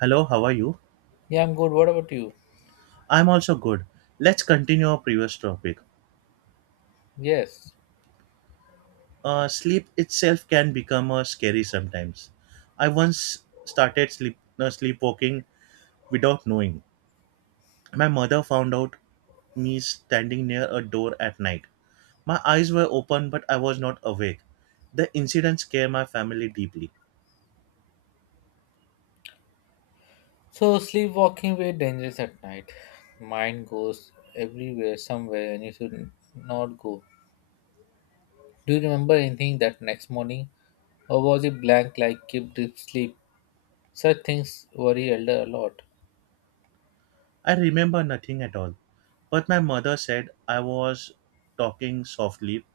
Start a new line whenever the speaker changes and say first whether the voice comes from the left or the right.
right: Hello, how are you?
left: Yeah, I'm good. What about you?
right: I'm also good. Let's continue our previous topic.
left: Yes.
right: Sleep itself can become scary sometimes. I once started sleepwalking without knowing. My mother found out me standing near a door at night. My eyes were open, but I was not awake. The incident scared my family deeply.
left: So sleepwalking very dangerous at night. Mind goes everywhere, somewhere, and you should not go. Do you remember anything that next morning, or was it blank like keep deep sleep? Such things worry elder a lot.
right: I remember nothing at all, but my mother said I was talking softly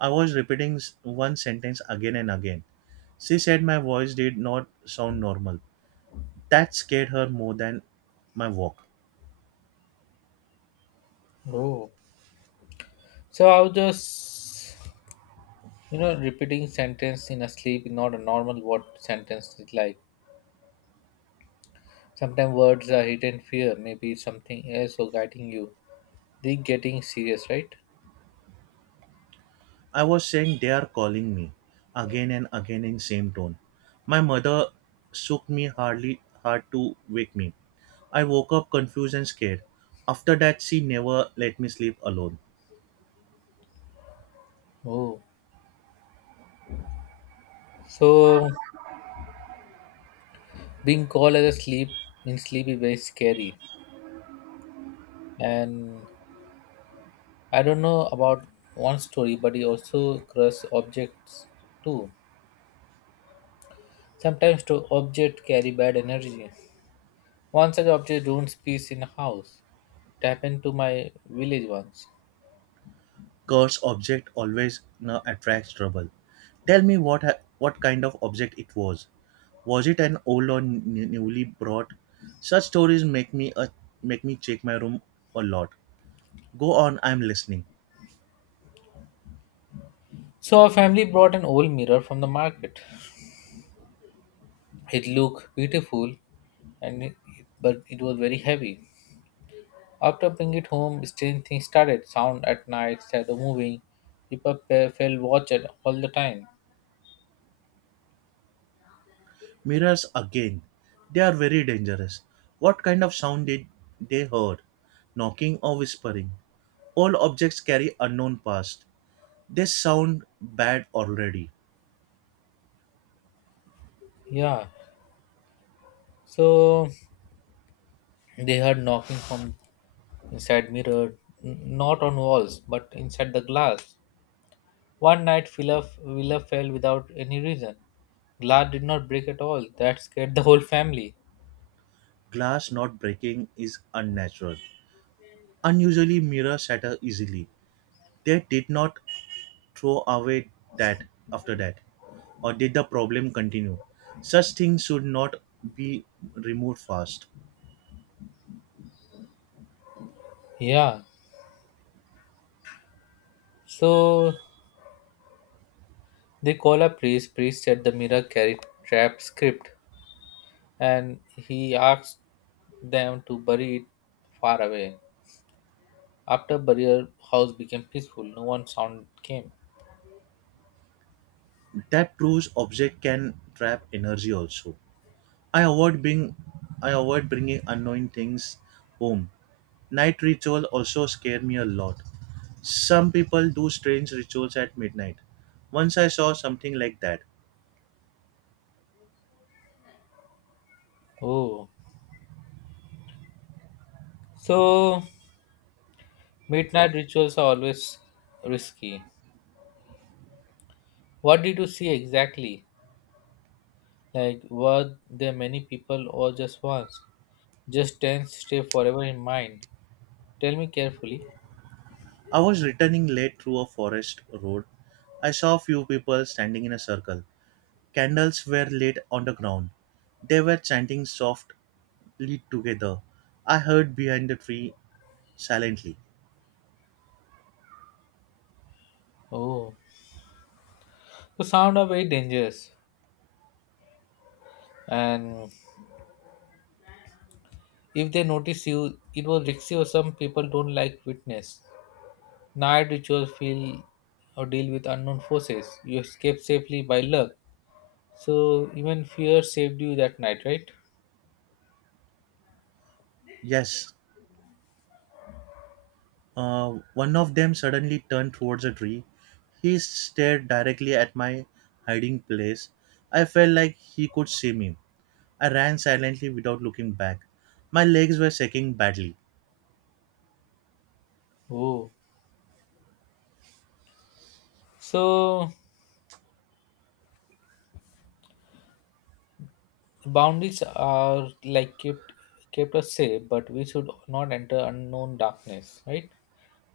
right: I was repeating one sentence again and again. She said my voice did not sound normal. That scared her more than my walk.
left: Oh. So I was just, repeating sentence in a sleep, not a normal word sentence is like. Sometimes words are hidden fear, maybe something else or guiding you. They getting serious, right?
right: I was saying they are calling me again and again in same tone. My mother shook me hardly hard to wake me. I woke up confused and scared. After that she never let me sleep alone.
left: Oh. So being called as a sleep in sleep is very scary. And I don't know about one story, but he also crush objects too. Sometimes to object carry bad energy. One such object ruins peace in a house. It happened to my village once.
right: Curse object always you attracts trouble. Tell me what kind of object it was. Was it an old or newly brought? Such stories make me a make me check my room a lot. Go on, I'm listening.
left: So our family brought an old mirror from the market. It looked beautiful and it, but it was very heavy. After Bring It Home, strange things started. Sound at night, shadow moving. People fell watch it all the time.
right: Mirrors again. They are very dangerous. What kind of sound did they heard? Knocking or whispering? All objects carry unknown past. They sound bad already.
left: Yeah. So they heard knocking from inside mirror, not on walls, but inside the glass. One night, Phila fell without any reason. Glass did not break at all. That scared the whole family.
right: Glass not breaking is unnatural. Unusually mirror shatter easily. They did not throw away that after that, or did the problem continue? Such things should not be removed fast.
left: Yeah. So they call a priest. Priest said the mirror carried trap script, and he asked them to bury it far away. After burial house became peaceful, no one sound came.
right: That proves object can trap energy also. I avoid being I avoid bringing unknown things home. Night ritual also scare me a lot. Some people do strange rituals at midnight. Once I saw something like that.
left: Oh, so midnight rituals are always risky. What did you see exactly? Like, were there many people or just once? Just ten stay forever in mind. Tell me carefully.
right: I was returning late through a forest road. I saw few people standing in a circle. Candles were lit on the ground. They were chanting soft lead together. I heard behind the tree silently.
left: Oh, so sound are very dangerous, and if they notice you, it will risky. Or some people don't like witness. Night rituals feel or deal with unknown forces. You escape safely by luck. So even fear saved you that night, right?
right: Yes, one of them suddenly turned towards the tree. He stared directly at my hiding place. I felt like he could see me. I ran silently without looking back. My legs were shaking badly.
left: Oh, so boundaries are like kept us safe, but we should not enter unknown darkness, right?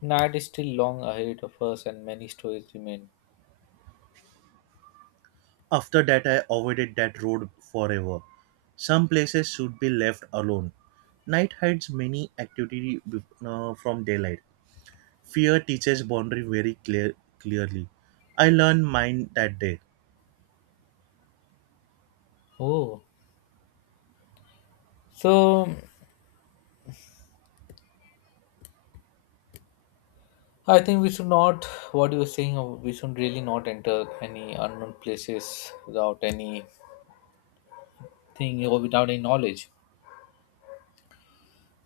left: Night is still long ahead of us, and many stories remain.
right: After that, I avoided that road forever. Some places should be left alone. Night hides many activity from daylight. Fear teaches boundary very clear clearly. I learned mine that day.
left: Oh, so I think we should not. What you were saying, we should really not enter any unknown places without any thing or without any knowledge.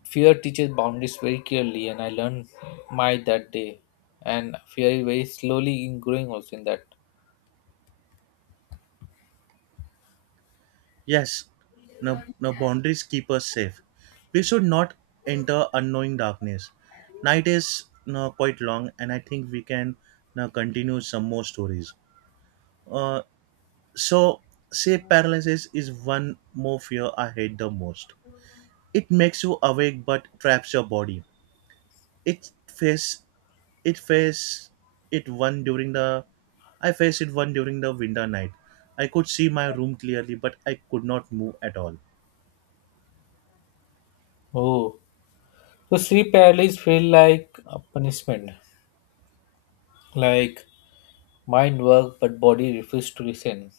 left: Fear teaches boundaries very clearly and I learned my that day, and fear is very slowly in growing also in that.
right: Yes, no, no boundaries keep us safe. We should not enter unknowing darkness. Night is no, quite long, and I think we can now continue some more stories. Uh, so, Sleep paralysis is one more fear I hate the most. It makes you awake but traps your body. It face it face it one during the I faced it one during the winter night. I could see my room clearly, but I could not move at all.
left: Oh, so sleep paralysis feel like a punishment, like mind work but body refused to listen.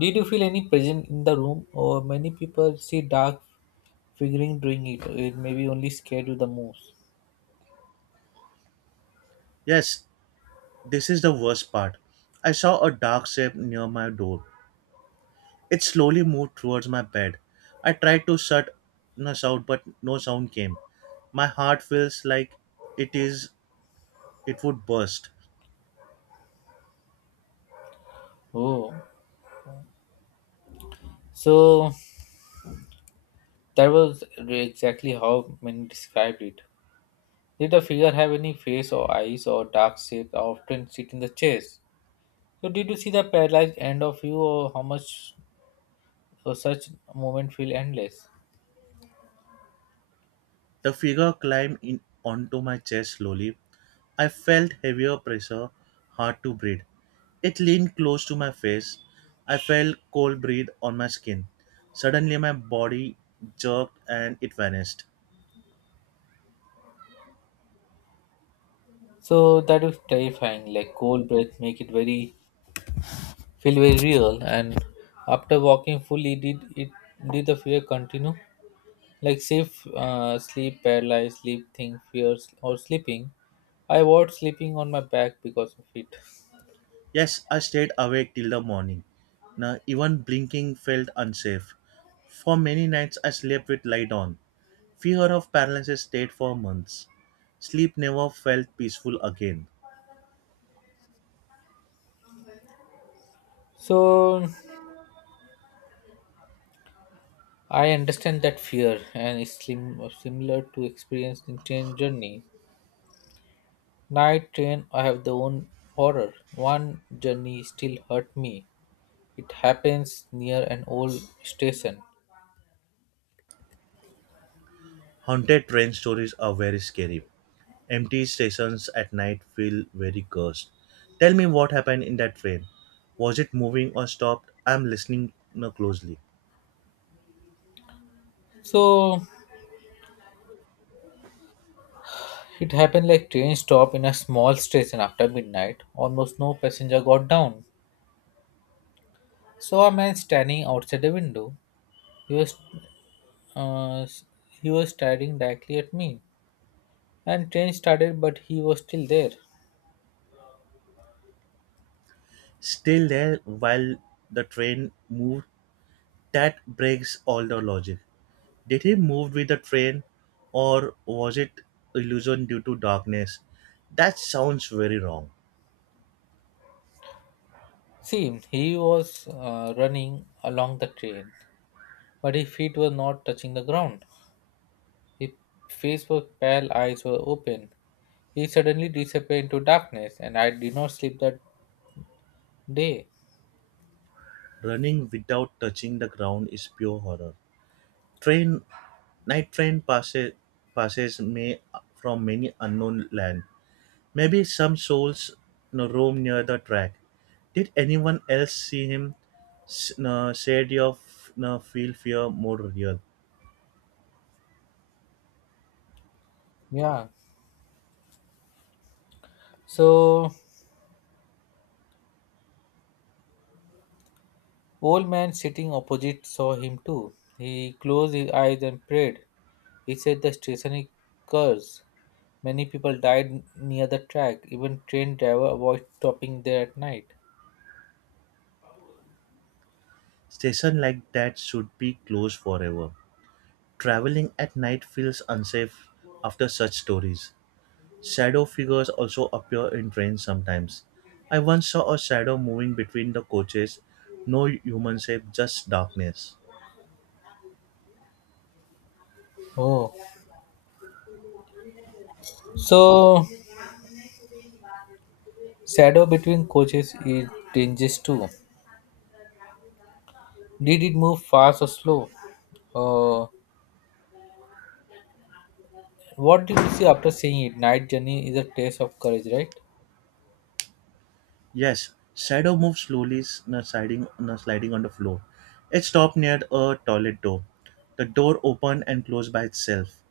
left: Did you feel any presence in the room, or many people see dark figuring doing it, maybe only scared you the most?
right: Yes, this is the worst part. I saw a dark shape near my door. It slowly moved towards my bed. I tried to shut us out, but no sound came. My heart feels like it is it would burst.
left: Oh, so that was exactly how many described it. Did the figure have any face or eyes or dark shape that often sit in the chairs? So did you see the paralyzed end of you or how much, or such moment feel endless?
right: The figure climbed in onto my chest slowly. I felt heavier pressure, hard to breathe. It leaned close to my face. I felt cold breath on my skin. Suddenly my body jerked and it vanished.
left: So that was terrifying, like cold breath make it very feel very real, and after walking fully, did the fear continue? Like safe, sleep, paralyzed, sleep thing, fears or sleeping. I avoid sleeping on my back because of it.
right: Yes, I stayed awake till the morning. Now even blinking felt unsafe. For many nights I slept with light on. Fear of paralysis stayed for months. Sleep never felt peaceful again.
left: So I understand that fear and it's slim, similar to experiencing train journey. Night train, I have the own horror. One journey still hurt me. It happens near an old station.
right: Haunted train stories are very scary. Empty stations at night feel very cursed. Tell me what happened in that train. Was it moving or stopped? I'm listening now closely.
left: So it happened like train stop in a small station after midnight. Almost no passenger got down. Saw a man standing outside the window. He was uh, he was staring directly at me. And train started, but he was still there.
right: Still there while the train moved. That breaks all the logic. Did he move with the train or was it illusion due to darkness? That sounds very wrong.
left: See, he was running along the train, but his feet were not touching the ground. His face was pale, eyes were open. He suddenly disappeared into darkness, and I did not sleep that day.
right: Running without touching the ground is pure horror. Train Night train passes may from many unknown land. Maybe some souls roam near the track. Did anyone else see him? No, said your no, feel fear more real.
left: Yeah. So, old man sitting opposite saw him too. He closed his eyes and prayed. He said the station is cursed. Many people died near the track. Even train driver avoided stopping there at night.
right: Station like that should be closed forever. Traveling at night feels unsafe after such stories. Shadow figures also appear in trains sometimes. I once saw a shadow moving between the coaches. No human shape, just darkness.
left: Oh, so Shadow between coaches it changes too. Did it move fast or slow? Uh, what did you see after seeing it? Night journey is a test of courage, right?
right: Yes, shadow moved slowly, sliding, sliding on the floor. It stopped near a toilet door. The door opened and closed by itself.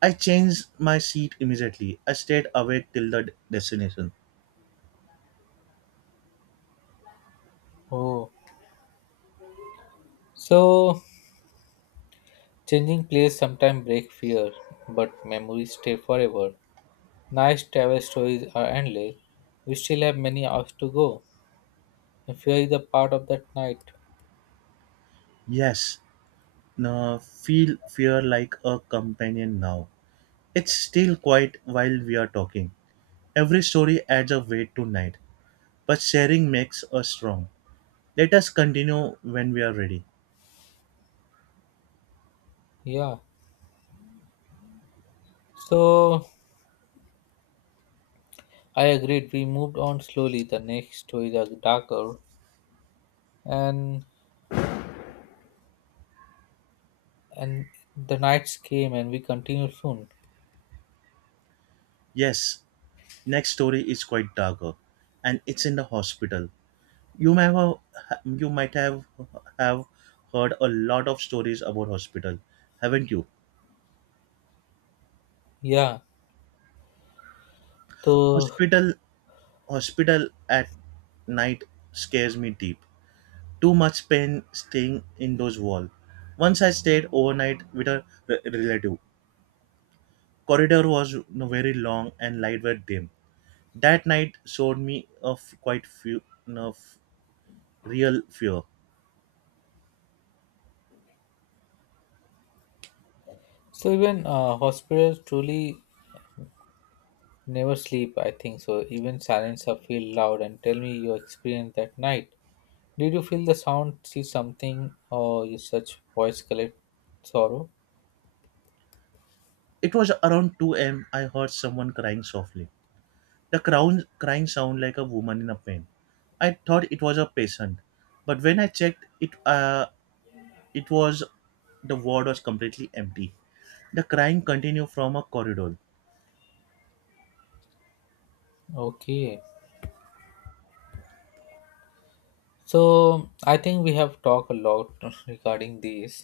right: I changed my seat immediately. I stayed awake till the destination.
left: Oh, so changing place sometimes break fear, but memories stay forever. Nice travel stories are endless. We still have many hours to go, and fear is a part of that night.
right: Yes, no, feel fear like a companion now. It's still quiet while we are talking. Every story adds a weight to night, but sharing makes us strong. Let us continue when we are ready.
left: Yeah. So I agreed. We moved on slowly. The next stories are darker, and and the nights came and we continued soon.
right: Yes, next story is quite darker, and it's in the hospital. You may have, you might have heard a lot of stories about hospital, haven't you?
left: Yeah. so
right: Hospital, hospital at night scares me deep. Too much pain staying in those walls. Once I stayed overnight with a relative. Corridor was very long and light were dim. That night showed me of quite few real fear.
left: so even hospitals truly never sleep, I think. So even silence are feel loud, and tell me your experience that night. Did you feel the sound, see something, or you such voice collect sorrow?
right: It was around 2 a.m. I heard someone crying softly. The crown crying sound like a woman in a pain. I thought it was a patient, but when I checked, it it was the ward was completely empty. The crying continued from a corridor.
left: Okay, so I think we have talked a lot regarding this,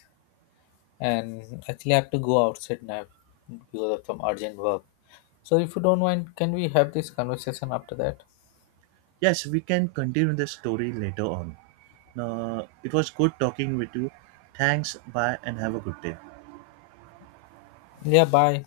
left: and actually I have to go outside now because of some urgent work. So if you don't mind, can we have this conversation after that?
right: Yes, we can continue the story later on. It was good talking with you. Thanks, bye, and have a good day.
left: Yeah, bye.